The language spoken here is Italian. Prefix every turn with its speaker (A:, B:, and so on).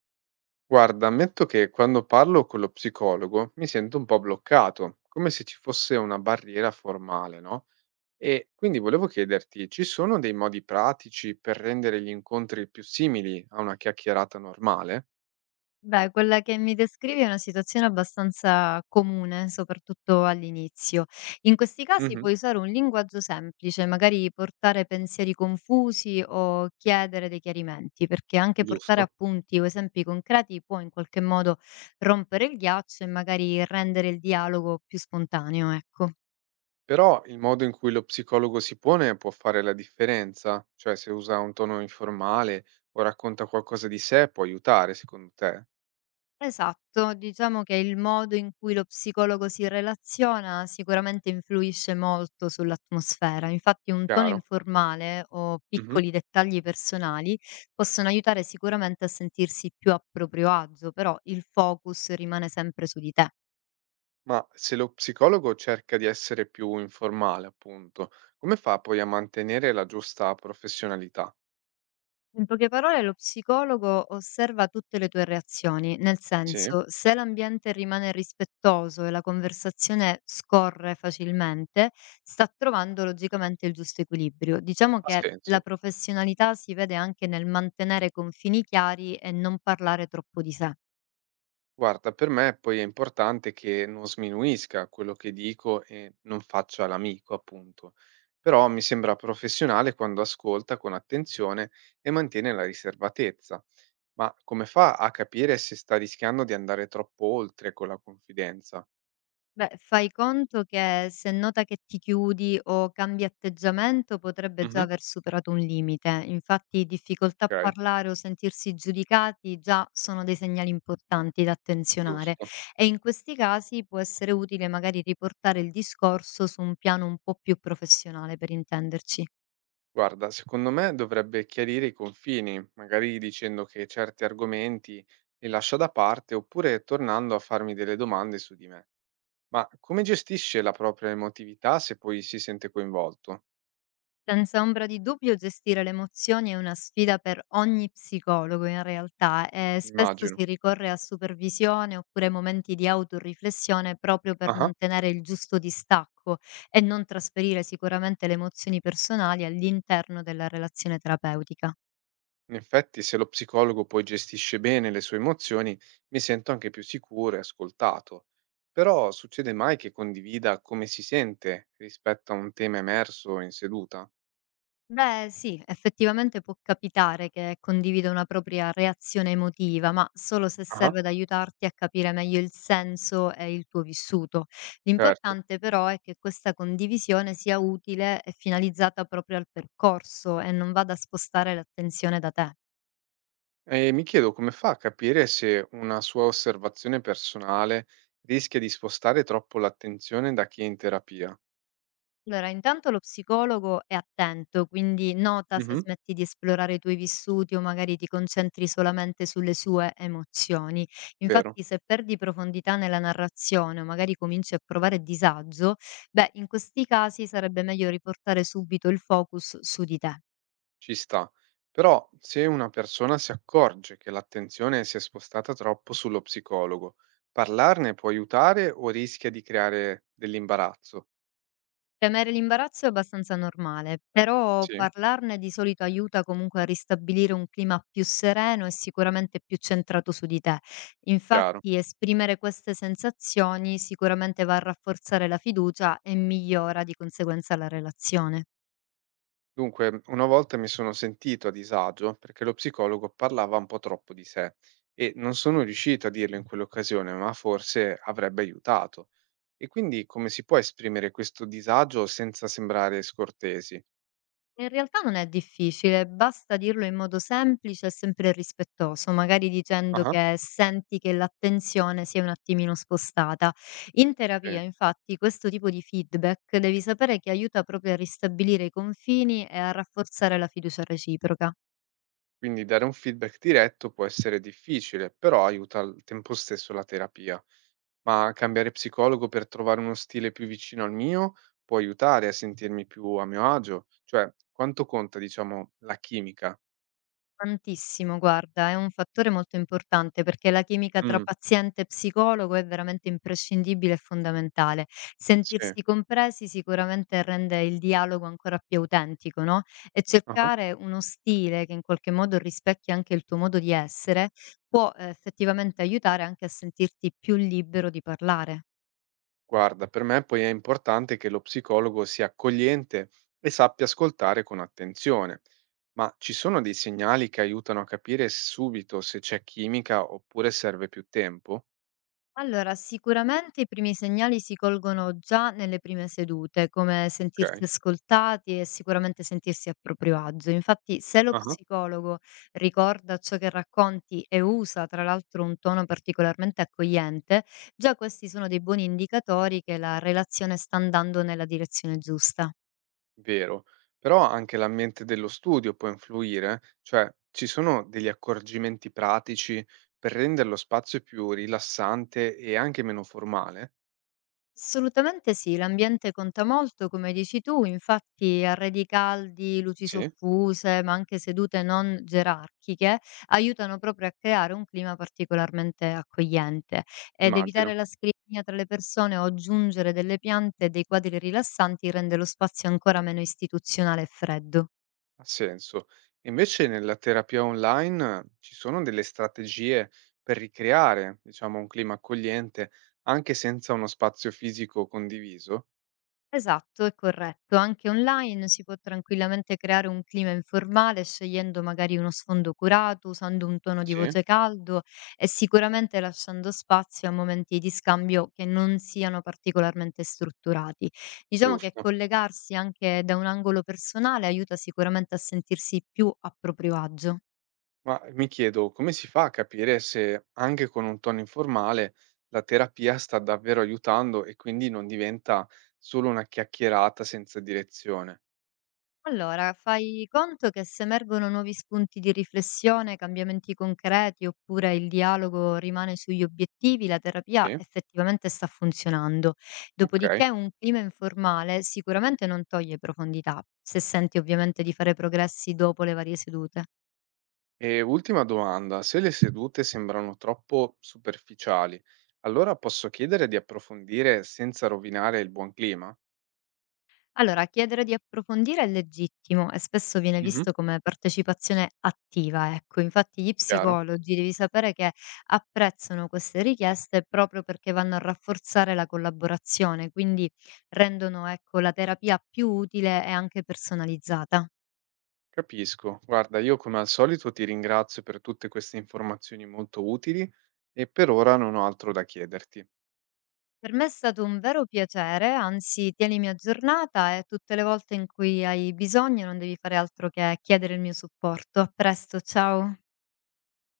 A: Guarda, ammetto che quando parlo con lo psicologo mi sento un po' bloccato, come se ci fosse una barriera formale, no? E quindi volevo chiederti, ci sono dei modi pratici per rendere gli incontri più simili a una chiacchierata normale?
B: Beh, quella che mi descrivi è una situazione abbastanza comune, soprattutto all'inizio. In questi casi
A: Mhm,
B: puoi usare un linguaggio semplice, magari portare pensieri confusi o chiedere dei chiarimenti, perché anche portare
A: giusto.
B: appunti o esempi concreti può in qualche modo rompere il ghiaccio e magari rendere il dialogo più spontaneo, ecco.
A: Però il modo in cui lo psicologo si pone può fare la differenza, cioè se usa un tono informale o racconta qualcosa di sé può aiutare, secondo te?
B: Esatto, diciamo che il modo in cui lo psicologo si relaziona sicuramente influisce molto sull'atmosfera. Infatti un tono
A: Chiaro?
B: informale o
A: Mhm.
B: piccoli dettagli personali possono aiutare sicuramente a sentirsi più a proprio agio, però il focus rimane sempre su di te.
A: Ma se lo psicologo cerca di essere più informale, appunto, come fa poi a mantenere la giusta professionalità?
B: In poche parole, lo psicologo osserva tutte le tue reazioni, nel
A: Sì,
B: senso, se l'ambiente rimane rispettoso e la conversazione scorre facilmente, sta trovando logicamente il giusto equilibrio. Diciamo
A: ha
B: che la
A: senso.
B: professionalità si vede anche nel mantenere confini chiari e non parlare troppo di sé.
A: Guarda, per me poi è importante che non sminuisca quello che dico e non faccia l'amico, appunto. Però mi sembra professionale quando ascolta con attenzione e mantiene la riservatezza. Ma come fa a capire se sta rischiando di andare troppo oltre con la confidenza?
B: Beh, fai conto che se nota che ti chiudi o cambi atteggiamento potrebbe già
A: Mhm,
B: aver superato un limite. Infatti, difficoltà a
A: ok,
B: parlare o sentirsi giudicati già sono dei segnali importanti da attenzionare
A: giusto.
B: e in questi casi può essere utile magari riportare il discorso su un piano un po' più professionale, per intenderci.
A: Guarda, secondo me dovrebbe chiarire i confini, magari dicendo che certi argomenti li lascia da parte oppure tornando a farmi delle domande su di me. Ma come gestisce la propria emotività se poi si sente coinvolto?
B: Senza ombra di dubbio gestire le emozioni è una sfida per ogni psicologo in realtà e spesso
A: Immagino.
B: si ricorre a supervisione oppure momenti di autoriflessione proprio per
A: Ah,
B: mantenere il giusto distacco e non trasferire sicuramente le emozioni personali all'interno della relazione terapeutica.
A: in effetti, se lo psicologo poi gestisce bene le sue emozioni, mi sento anche più sicuro e ascoltato. Però succede mai che condivida come si sente rispetto a un tema emerso in seduta?
B: Beh, sì, effettivamente può capitare che condivida una propria reazione emotiva, ma solo se
A: Ah,
B: serve ad aiutarti a capire meglio il senso e il tuo vissuto.
A: certo.
B: L'importante però è che questa condivisione sia utile e finalizzata proprio al percorso e non vada a spostare l'attenzione da te.
A: E mi chiedo come fa a capire se una sua osservazione personale rischia di spostare troppo l'attenzione da chi è in terapia.
B: Allora, intanto lo psicologo è attento, quindi nota se
A: Mhm.
B: smetti di esplorare i tuoi vissuti o magari ti concentri solamente sulle sue emozioni.
A: Vero,
B: Infatti, se perdi profondità nella narrazione o magari cominci a provare disagio, beh, in questi casi sarebbe meglio riportare subito il focus su di te.
A: ci sta. Però se una persona si accorge che l'attenzione si è spostata troppo sullo psicologo, parlarne può aiutare o rischia di creare dell'imbarazzo?
B: Temere l'imbarazzo è abbastanza normale, però
A: Sì,
B: parlarne di solito aiuta comunque a ristabilire un clima più sereno e sicuramente più centrato su di te.
A: chiaro.
B: Infatti, esprimere queste sensazioni sicuramente va a rafforzare la fiducia e migliora di conseguenza la relazione.
A: Dunque, una volta mi sono sentito a disagio perché lo psicologo parlava un po' troppo di sé e non sono riuscito a dirlo in quell'occasione, ma forse avrebbe aiutato. E quindi come si può esprimere questo disagio senza sembrare scortesi?
B: In realtà non è difficile, basta dirlo in modo semplice e sempre rispettoso, magari dicendo
A: Ah,
B: che senti che l'attenzione si è un attimino spostata. In
A: Eh,
B: terapia, infatti, questo tipo di feedback devi sapere che aiuta proprio a ristabilire i confini e a rafforzare la fiducia reciproca.
A: quindi dare un feedback diretto può essere difficile, però aiuta al tempo stesso la terapia. Ma cambiare psicologo per trovare uno stile più vicino al mio può aiutare a sentirmi più a mio agio? Cioè, quanto conta, diciamo, la chimica?
B: Tantissimo, guarda, è un fattore molto importante perché la chimica tra
A: Mm.
B: paziente e psicologo è veramente imprescindibile e fondamentale.
A: Sì,
B: Sentirsi compresi sicuramente rende il dialogo ancora più autentico, no? E
A: ah-ah.
B: cercare uno stile che in qualche modo rispecchi anche il tuo modo di essere può effettivamente aiutare anche a sentirti più libero di parlare.
A: Guarda, per me poi è importante che lo psicologo sia accogliente e sappia ascoltare con attenzione. Ma ci sono dei segnali che aiutano a capire subito se c'è chimica oppure serve più tempo?
B: Allora, sicuramente i primi segnali si colgono già nelle prime sedute, come sentirsi
A: Okay,
B: ascoltati e sicuramente sentirsi a proprio agio. Infatti, se lo
A: ah-ah,
B: psicologo ricorda ciò che racconti e usa, tra l'altro, un tono particolarmente accogliente, già questi sono dei buoni indicatori che la relazione sta andando nella direzione giusta.
A: vero. Però anche l'ambiente dello studio può influire? Cioè, ci sono degli accorgimenti pratici per rendere lo spazio più rilassante e anche meno formale?
B: Assolutamente sì, l'ambiente conta molto, come dici tu, infatti arredi caldi, luci
A: Sì,
B: soffuse, ma anche sedute non gerarchiche, aiutano proprio a creare un clima particolarmente accogliente ed evitare
A: immagino.
B: la scrigna tra le persone o aggiungere delle piante e dei quadri rilassanti rende lo spazio ancora meno istituzionale e freddo.
A: Ha senso. Invece nella terapia online ci sono delle strategie per ricreare, diciamo, un clima accogliente anche senza uno spazio fisico condiviso?
B: Esatto, è corretto. Anche online si può tranquillamente creare un clima informale scegliendo magari uno sfondo curato, usando un tono di
A: Sì,
B: voce caldo e sicuramente lasciando spazio a momenti di scambio che non siano particolarmente strutturati. Diciamo che
A: giusto.
B: collegarsi anche da un angolo personale aiuta sicuramente a sentirsi più a proprio agio.
A: Ma mi chiedo come si fa a capire se anche con un tono informale la terapia sta davvero aiutando e quindi non diventa solo una chiacchierata senza direzione?
B: Allora, fai conto che se emergono nuovi spunti di riflessione, cambiamenti concreti oppure il dialogo rimane sugli obiettivi, la terapia
A: Sì,
B: effettivamente sta funzionando.
A: ok.
B: Dopodiché un clima informale sicuramente non toglie profondità, se senti ovviamente di fare progressi dopo le varie sedute.
A: E ultima domanda, se le sedute sembrano troppo superficiali, allora posso chiedere di approfondire senza rovinare il buon clima?
B: Allora, chiedere di approfondire è legittimo e spesso viene
A: Mhm.
B: visto come partecipazione attiva, ecco. Infatti gli
A: Chiaro?
B: psicologi devi sapere che apprezzano queste richieste proprio perché vanno a rafforzare la collaborazione, quindi rendono, ecco, la terapia più utile e anche personalizzata.
A: Capisco. Guarda, io come al solito ti ringrazio per tutte queste informazioni molto utili e per ora non ho altro da chiederti.
B: Per me è stato un vero piacere, anzi, tienimi aggiornata e tutte le volte in cui hai bisogno non devi fare altro che chiedere il mio supporto. A presto, ciao.